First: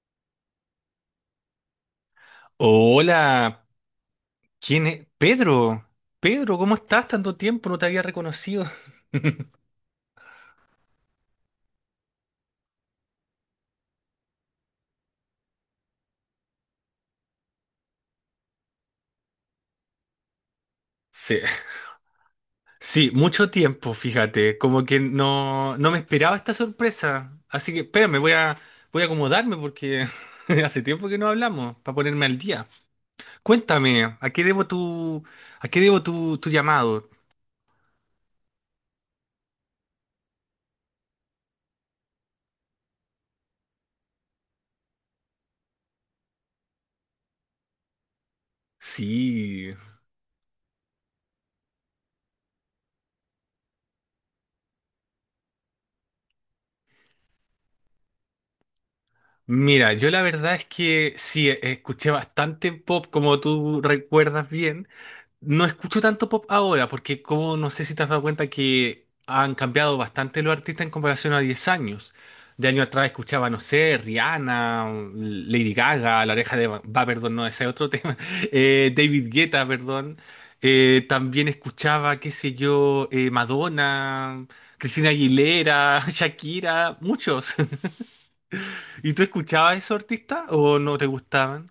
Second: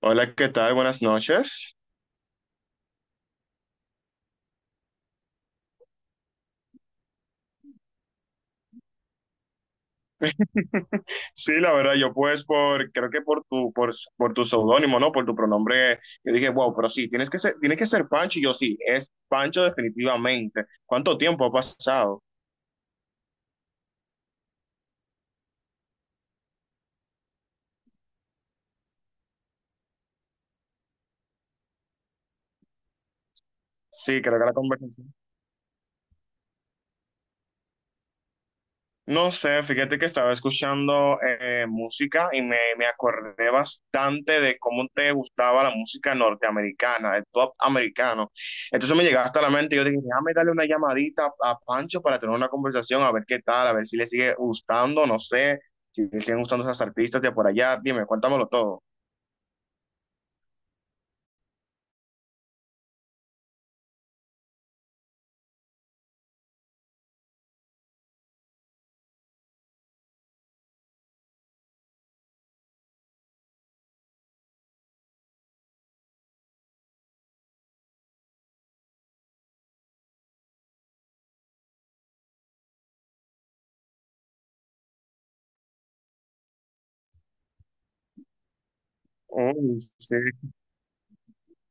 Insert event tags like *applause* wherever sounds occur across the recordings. Hola, ¿qué tal? Buenas noches. Hola, ¿quién es? Pedro, Pedro, ¿cómo estás? Tanto tiempo, no te había reconocido. *laughs* Sí, la verdad, yo pues creo que por tu seudónimo, ¿no? Por tu pronombre, yo dije, wow, pero sí, tienes que ser Pancho, y yo sí, es Pancho definitivamente. ¿Cuánto Sí, tiempo ha pasado? *laughs* sí, mucho tiempo, fíjate, como que no me esperaba esta sorpresa. Así que, espérame, voy a acomodarme porque *laughs* hace tiempo que no hablamos, para ponerme al día. Cuéntame, Sí, ¿a creo qué que la debo conversación. tu, a qué debo tu, tu llamado? No sé, fíjate que estaba escuchando música y me acordé bastante de cómo te gustaba la música norteamericana, el pop americano. Entonces me llegaste a la Sí, mente y yo dije, déjame darle una llamadita a Pancho para tener una conversación, a ver qué tal, a ver si le sigue gustando, no sé, si le siguen gustando esas artistas de por allá. Dime, cuéntamelo todo. mira, yo la verdad es que sí, escuché bastante pop, como tú recuerdas bien. No escucho tanto pop ahora porque como no sé si te has dado cuenta que han cambiado bastante los artistas en comparación a 10 años. De año atrás escuchaba, no sé, Rihanna, Lady Gaga, La Oreja de Va, Va, perdón, no, ese es otro tema. *laughs* David Guetta, perdón. También escuchaba, qué sé yo, Madonna, Cristina Aguilera, *laughs* Shakira, muchos. *laughs* ¿Y tú escuchabas Oh, esos sí. artistas o no te gustaban?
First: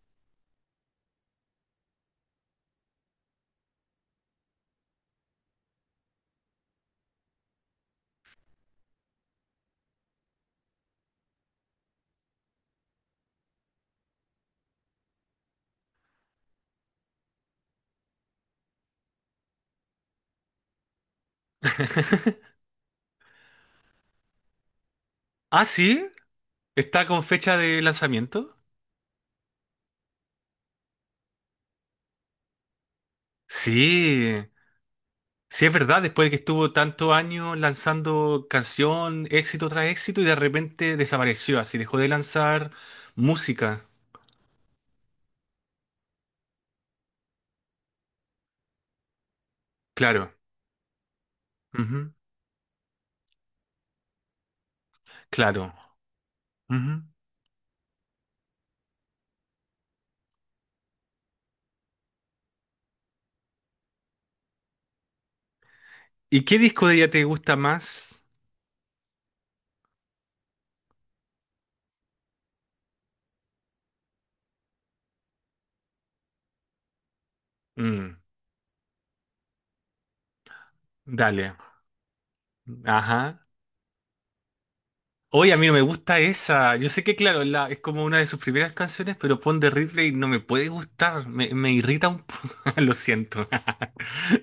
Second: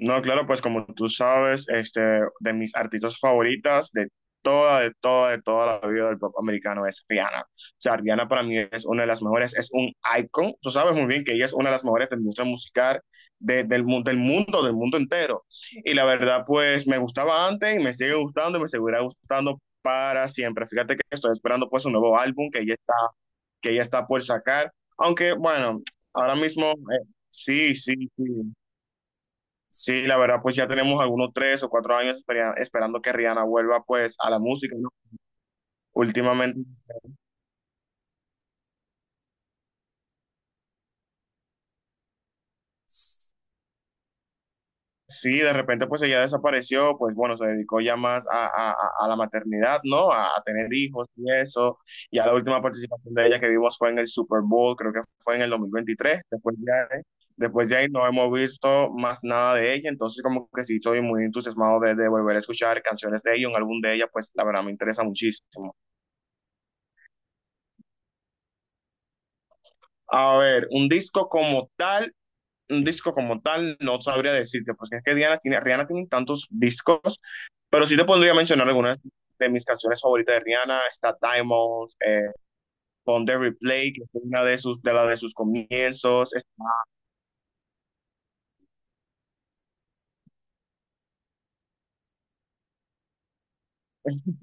No, claro, pues como tú sabes, este, de mis artistas favoritas de toda la vida del pop americano es Rihanna. O sea, Rihanna para mí es una de las mejores, es un icon. Tú sabes muy bien que ella es una de las mejores de la industria musical del mundo entero. Y la verdad, pues me gustaba antes y me sigue gustando y me seguirá gustando para siempre. Fíjate que estoy esperando pues un nuevo álbum *laughs* que ella está por sacar. Aunque, Ah, bueno, sí, ahora mismo, está con fecha sí, de sí, sí. lanzamiento. Sí, la verdad, pues ya tenemos algunos 3 o 4 años esperando que Rihanna vuelva pues a la Sí, música, ¿no? sí es verdad, después de que Últimamente, estuvo tantos años lanzando canción, éxito tras éxito, y de repente desapareció, así dejó de lanzar música. sí, de repente pues ella desapareció, pues bueno, se dedicó ya más a la maternidad, ¿no? A, Claro, a tener hijos y eso. ujú, Ya la última participación de ella que vimos fue en el Super Bowl, creo que fue en el dos mil claro. veintitrés. Después ya, Ujú. después de ahí no hemos visto más nada de ella, entonces como que sí, soy muy entusiasmado de volver a escuchar canciones de ella, un álbum de ella, pues la verdad me interesa muchísimo. ¿Y qué disco de ella te gusta más? A ver, un disco como tal, no sabría decirte, porque es que Rihanna tiene tantos discos, pero sí te Mm, podría mencionar algunas de mis canciones favoritas de Rihanna. Está dale, Diamonds, Pon the ajá. Replay, que es una de sus Oye, a mí no me gusta comienzos, está, esa. Yo sé que, claro, la- es como una de sus primeras canciones, pero Pon de Ripley no me puede gustar, me irrita un poco, *laughs* lo siento. *laughs*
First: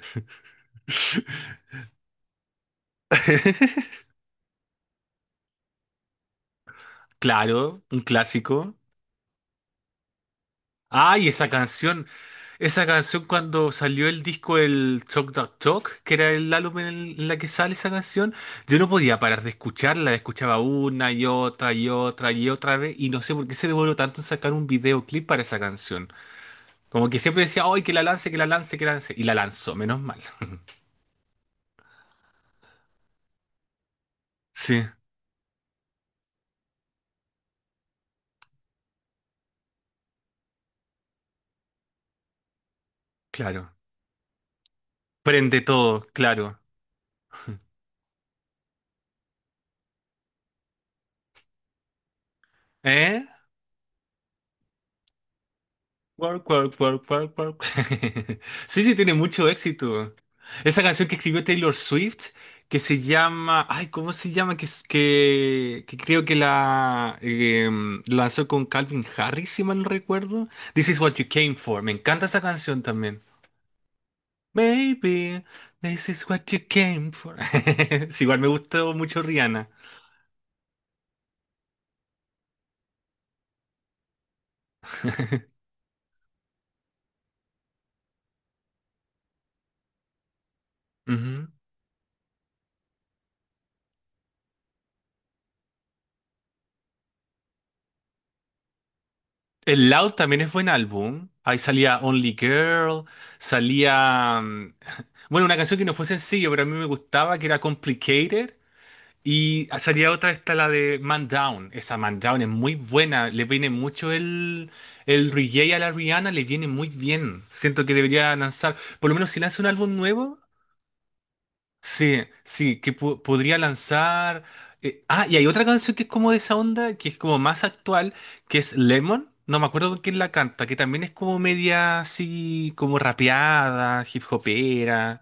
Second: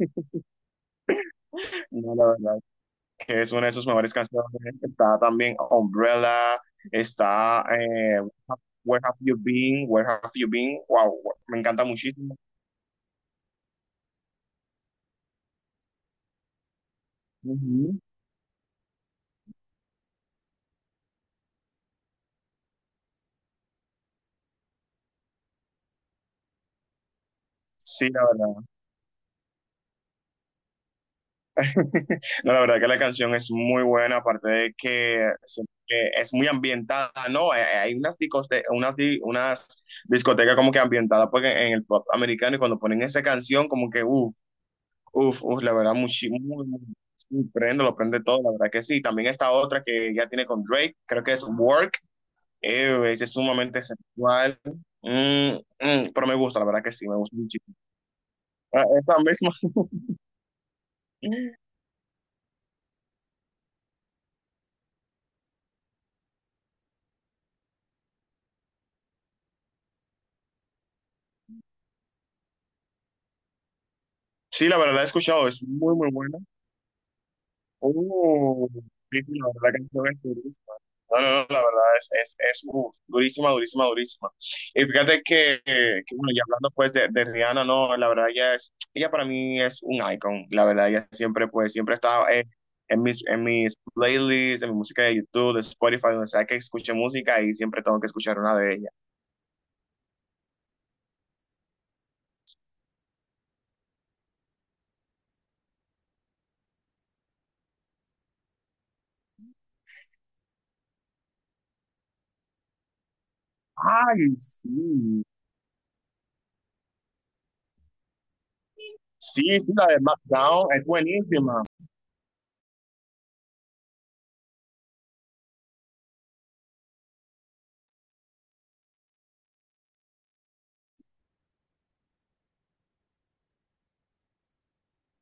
no, la verdad, que es una de sus mejores canciones, está también Umbrella, está Claro, un clásico. Where Have You Been, Where Have You Been, wow, Ay, esa me encanta canción. muchísimo. Esa canción cuando salió el disco el Talk That Talk, que era el álbum en, el- en la que sale esa Ujú. canción, yo no podía parar de escucharla, escuchaba una y otra y otra y otra vez y no sé por qué se demoró tanto en sacar un videoclip para esa canción. Como que siempre decía, ¡ay, que la Sí, la lance, que la verdad. lance, que la lance! Y la lanzó, menos mal. *laughs* No, la verdad que la canción es muy buena, aparte de Sí, que es muy ambientada, ¿no? Hay discos de unas discotecas como que ambientadas pues, en el pop americano, y cuando ponen esa canción claro. como que, uff, uff, Prende uff, la verdad, todo, claro. muy, muy, sí, prende, lo prende todo, la verdad que sí. También esta otra que ya tiene con Drake, creo que es Work, ¿Eh? es sumamente sensual. Pero me Work, gusta, la work, verdad que sí, work, me gusta work, work. muchísimo. *laughs* Ah, Sí, sí, tiene esa mucho misma. éxito. Esa canción que escribió Taylor *laughs* Swift, que se llama. Ay, ¿cómo se llama? Que, que creo que la lanzó con Calvin Harris, si mal no recuerdo. This is what you came for. Me encanta esa canción también. Sí, la verdad la he Baby, escuchado, es muy, this muy is buena. what you came for. *laughs* Sí, igual me Uh, gustó sí, mucho sí, la Rihanna. verdad que esto es durísima. No, no, no, la verdad es uf, durísima, durísima, durísima. Y fíjate *laughs* bueno, ya hablando pues de Rihanna, no, la verdad ella es, ella para mí es un icon, la verdad, ella Ujú. siempre pues, siempre está en mis playlists, en mi música de YouTube, de Spotify, donde sea que escuche música, y siempre tengo que escuchar una de ellas. El Loud también es buen álbum. Ahí salía Only Girl, salía... mm, *laughs* bueno, una canción que no fue sencillo, pero a mí me gustaba, que era Complicated. Y salía otra, esta la de Man Down. Esa Man Down es muy buena. Le viene mucho Ay, sí, el reggae a la Rihanna, le viene muy bien. Siento que debería lanzar, por lo menos si sí, lanza un sí, la álbum de nuevo, SmackDown es buenísima. sí, sí, que podría lanzar. Y hay otra canción que es como de esa onda, que es como más actual, que es Lemon. No me acuerdo con quién la canta, que también es como media así, como rapeada, hip hopera.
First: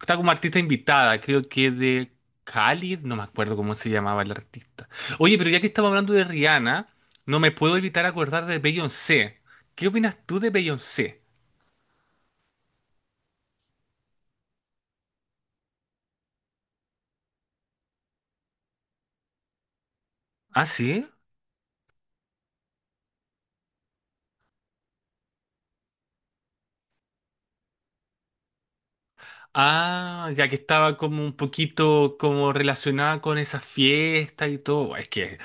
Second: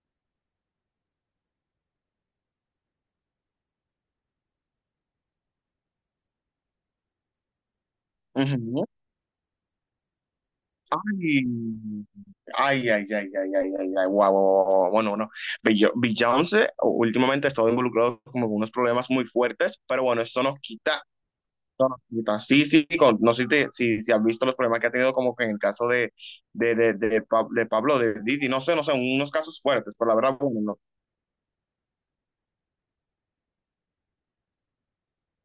Está como artista invitada, creo que de Khalid, no me acuerdo cómo se llamaba el artista. Oye, pero ya que estamos hablando de Rihanna, no me puedo evitar acordar de Ujú. Beyoncé. ¿Qué opinas tú de Beyoncé? Ay, ay, ay, ay, ay, ay, ay, ay, guau, guau, guau. Bueno, bueno, Bill Jones, últimamente ha estado involucrado como con unos problemas muy fuertes, pero bueno, eso nos Ah, quita, sí. eso nos quita. Sí, sí, no sé si has visto los problemas que ha tenido como que en el caso de Pablo, de Didi, no sé, unos casos fuertes, pero la Ah, verdad, ya que bueno, no. estaba como un poquito como relacionada con esa fiesta y todo. Es que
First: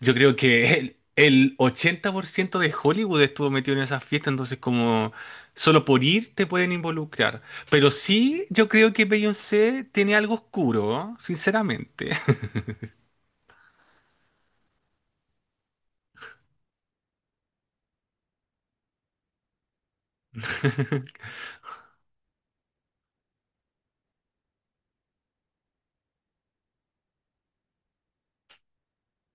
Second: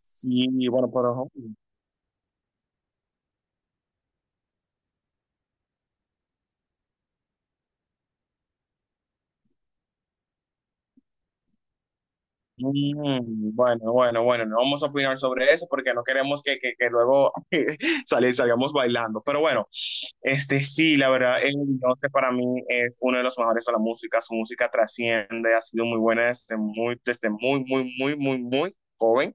yo creo que *laughs* bueno, el, pero el 80% de Hollywood estuvo metido en esa fiesta, entonces como solo por ir te pueden involucrar. Pero sí, yo creo que Beyoncé tiene algo oscuro, ¿no? Sinceramente. Bueno, bueno, bueno, no vamos a opinar sobre eso porque no queremos que luego *laughs* salgamos bailando, pero bueno. Este, sí, la *laughs* verdad, Beyoncé para mí es uno de los mejores de la música. Su música trasciende, ha sido muy buena desde muy, muy, muy, muy, muy joven.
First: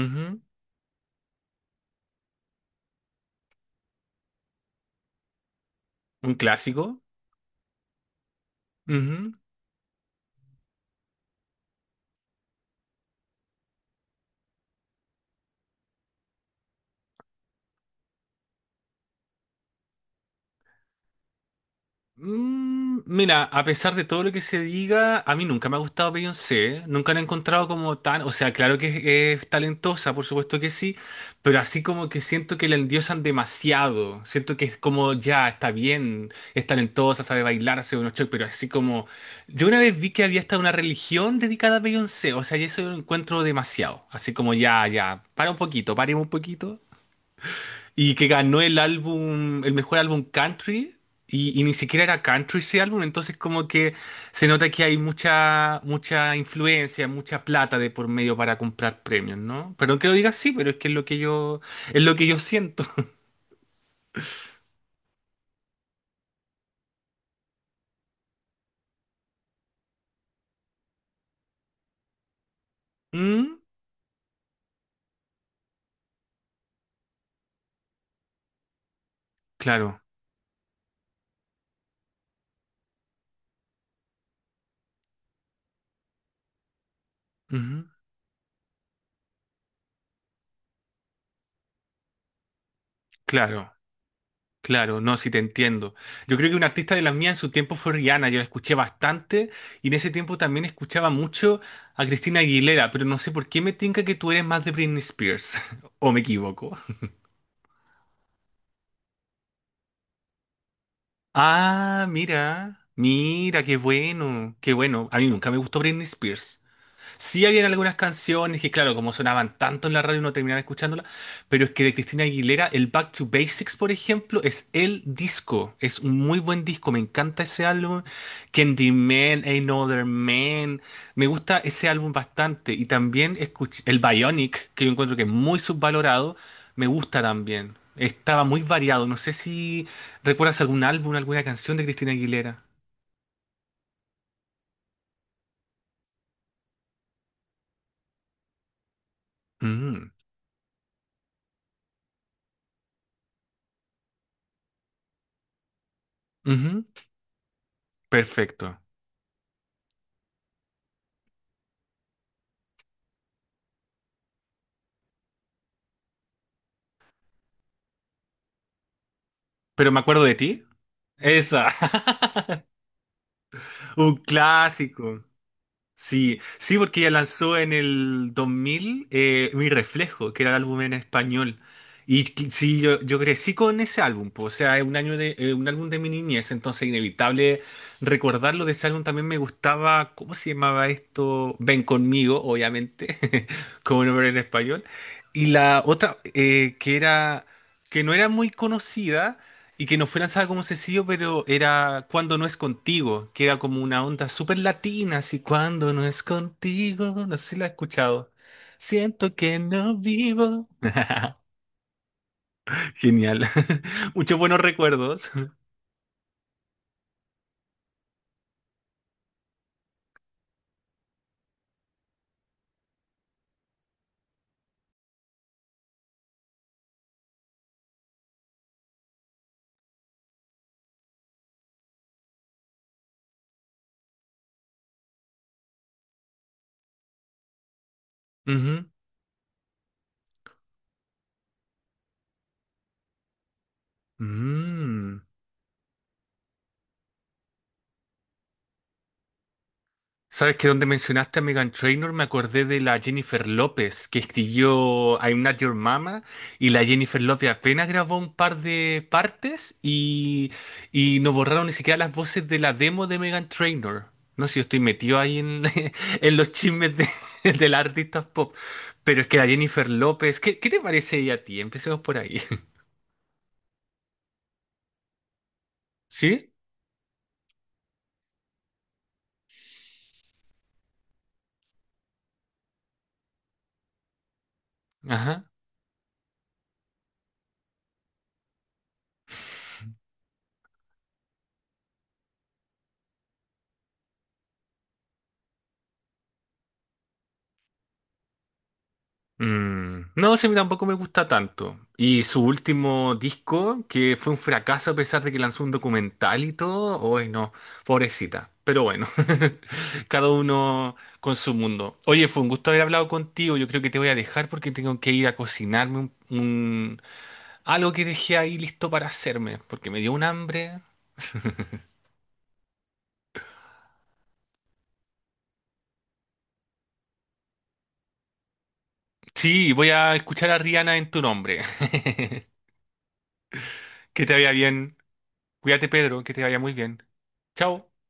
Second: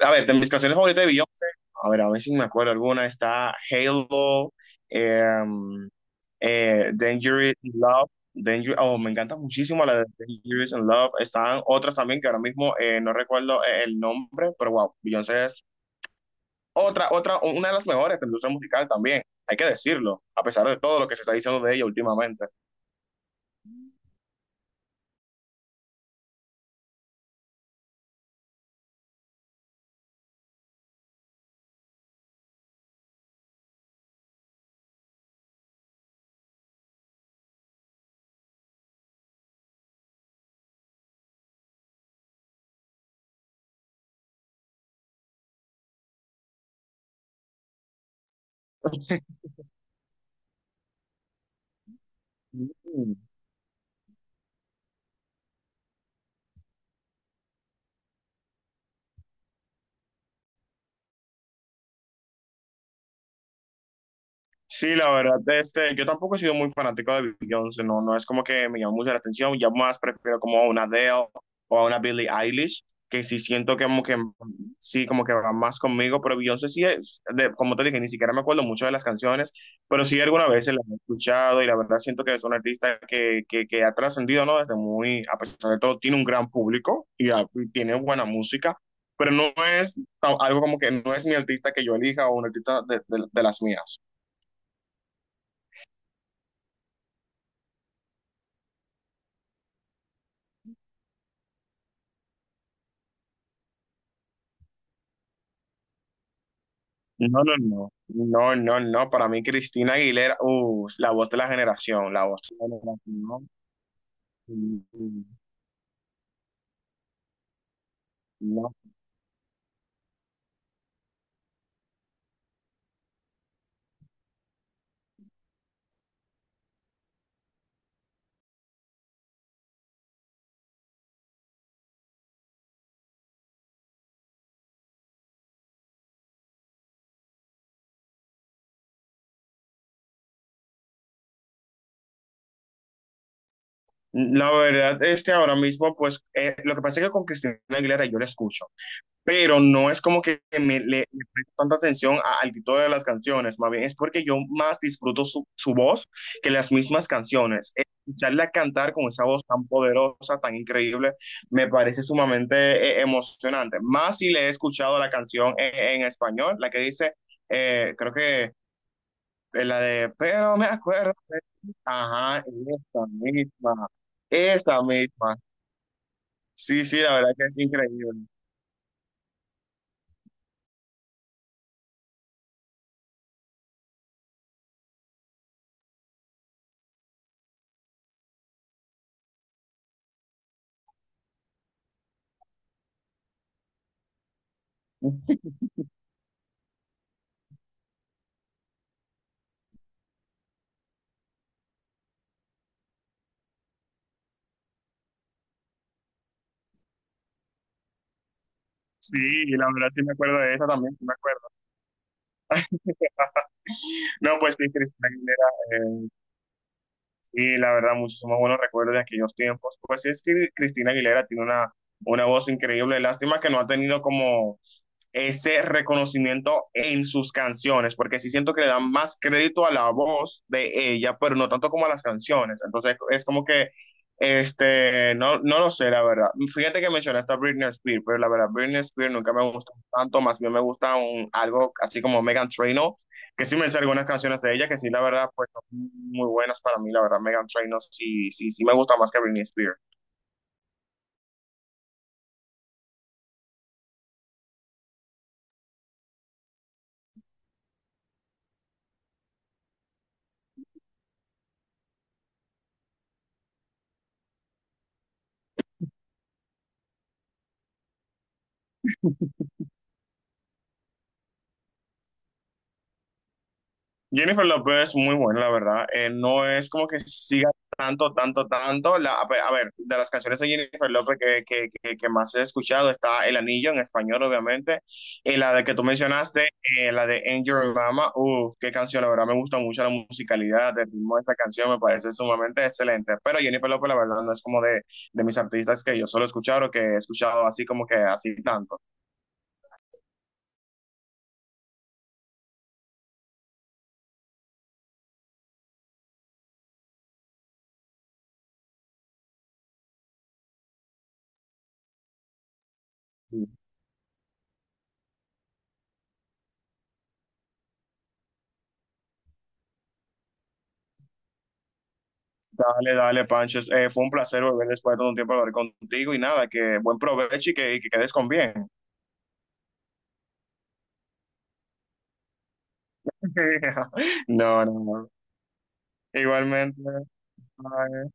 A ver, de mis canciones favoritas de Beyoncé, a ver si me acuerdo alguna, está Halo, em, Un clásico. Dangerous in Love, oh, me encanta muchísimo la de Dangerous in Love. Están otras también que ahora mismo no recuerdo el nombre, pero wow, Beyoncé es una de las mejores de la industria musical también, hay que decirlo, a pesar de todo lo que se está diciendo de ella últimamente. Mira, a pesar de todo lo que se diga, a mí nunca me ha gustado Beyoncé, nunca la he encontrado como tan, o sea, claro que es talentosa, por supuesto que sí, pero así como que siento que la endiosan demasiado, siento que es como ya, está bien, es talentosa, sabe bailar, hace unos shows, pero así como, yo una vez vi que había hasta una religión dedicada a Beyoncé, o sea, y eso lo encuentro demasiado, así como ya, ya, para un poquito, paremos un poquito y que ganó el álbum, el mejor álbum country, y ni siquiera era country ese álbum, entonces como que se nota que hay mucha, mucha influencia, mucha plata de por medio para comprar premios, ¿no? Perdón que lo diga así, pero es que es lo que yo, es lo que yo siento. *laughs* Sí, la verdad, este, yo tampoco he sido muy fanático de Beyoncé, no, no es como que me llama mucho la atención, ya más prefiero como a una Adele o a una Billie Eilish, que sí Mm, siento que como que sí, como que va más conmigo, pero Beyoncé sí es, como te dije, ni siquiera me acuerdo mucho de las canciones, pero claro, sí alguna vez se las he escuchado y la verdad siento que es una artista que ha trascendido, ¿no? Desde muy, a pesar de todo, tiene un gran público y, ah, y ujú, tiene buena música, pero no es algo como que no es mi artista que yo elija o un artista de las claro. mías. Claro, no, sí te entiendo. Yo creo que un artista de la mía en su tiempo fue Rihanna, yo la escuché bastante y en ese tiempo también escuchaba mucho a Cristina Aguilera, pero no sé por qué me tinca que tú eres más de Britney Spears, *laughs* o me equivoco. No, no, no, no, no, no, para mí Cristina Aguilera, la voz de la Ah, generación, la voz de la mira, generación, mira, qué bueno, qué bueno. A mí nunca me gustó Britney Spears. Sí habían algunas no, canciones que, no. claro, como sonaban tanto en la radio, uno terminaba escuchándolas, pero es que de Cristina Aguilera, el Back to Basics, por ejemplo, es el disco, es un muy buen disco, me encanta ese álbum, Candyman, Ain't No Other Man, me gusta ese álbum bastante, y también escuché el Bionic, que yo encuentro que es muy subvalorado, me gusta también, estaba muy variado, no sé si recuerdas algún álbum, alguna canción de Cristina Aguilera. La verdad, este ahora mismo, pues, lo que pasa es que con Cristina Aguilera yo la escucho, pero no es Mm, como que le presto tanta atención al título de las canciones, más bien es porque yo más disfruto su voz que las ujú, mismas canciones. Escucharla perfecto, cantar con esa voz tan poderosa, tan increíble, me parece sumamente emocionante. Más si le he escuchado la canción en español, la que dice, creo que pero me acuerdo de pero me ti. acuerdo de Esa. ti. Ajá, *laughs* esta misma, Un esta clásico. misma. Sí, sí, Sí, sí, porque la ella verdad que es lanzó en increíble. el 2000 Mi Reflejo, que era el álbum en español. Y cl- sí, yo crecí con ese álbum, po, o sea, es un año de, un álbum de mi niñez, entonces inevitable recordarlo de ese álbum. También me gustaba, ¿cómo se llamaba esto? Ven conmigo, obviamente, *laughs* como nombre en español. Y la otra, que era, que no era muy conocida, y que no fue lanzada como sencillo, pero era Cuando no es contigo, que era como una onda súper latina, así Cuando no es contigo, no sé si la has escuchado. Sí, Siento y que la verdad no sí me acuerdo de esa vivo. también, sí me acuerdo. *laughs* Genial. *laughs* No, Muchos pues buenos sí, Cristina recuerdos. Aguilera, sí, la verdad, muchísimos buenos recuerdos de aquellos tiempos. Pues sí, es que Cristina Aguilera tiene una voz increíble, lástima que no ha tenido como ese reconocimiento en sus canciones, porque sí siento que le dan más crédito a la voz de ella, pero no tanto como a las canciones. Entonces es como que, este, no, no lo sé, la verdad. Fíjate que mencionaste a Britney Spears, pero la verdad, Britney Ujú. Spears nunca me gustó tanto, más bien me gusta algo así como Megan Trainor, que sí me sé algunas canciones de ella, que sí, la Mm. verdad, pues son muy buenas para mí, la verdad, Megan Trainor sí, sí, sí me gusta más que Britney Spears. Sabes que donde mencionaste a Meghan Trainor me acordé de la Jennifer López que escribió I'm Not Your Mama y la Jennifer López apenas grabó un par de partes y no borraron ni siquiera las voces de la demo de Meghan Trainor. No sé si yo estoy metido ahí en, *laughs* en los chismes de, *laughs* de las artistas pop, pero es que la Jennifer López, ¿qué te parece ella a ti? Empecemos por ahí. Jennifer López es muy buena, la verdad. Eh, *laughs* no ¿Sí? es como que siga tanto, tanto, tanto. A ver, a ver, de las canciones de Jennifer López que más he escuchado está El Anillo en español, obviamente. Y la de que tú mencionaste, la de Angel Mama, uff, qué canción, la verdad me gusta mucho la musicalidad, el ritmo de esta canción me parece sumamente excelente. Pero Jennifer López, la verdad, no es como de mis artistas que yo solo he escuchado o que he escuchado así como que así tanto. No, sí, a tampoco me gusta tanto. Y su último disco, que fue un fracaso a pesar de que lanzó un documental y todo, hoy no, pobrecita. Pero bueno, *laughs* cada uno con su mundo. Oye, fue un gusto haber hablado contigo. Yo creo que te voy a dejar porque tengo que ir a cocinarme algo que dejé ahí listo para hacerme, porque me dio un hambre. Dale, dale, Pancho. Fue un placer volver después de todo un tiempo a hablar contigo y nada, que buen provecho y y que quedes con bien. Sí, voy a escuchar a Rihanna en tu nombre. *laughs* *laughs* Que te vaya No, no, bien. no. Cuídate, Pedro, que te vaya muy Igualmente. bien. Chao. Bye.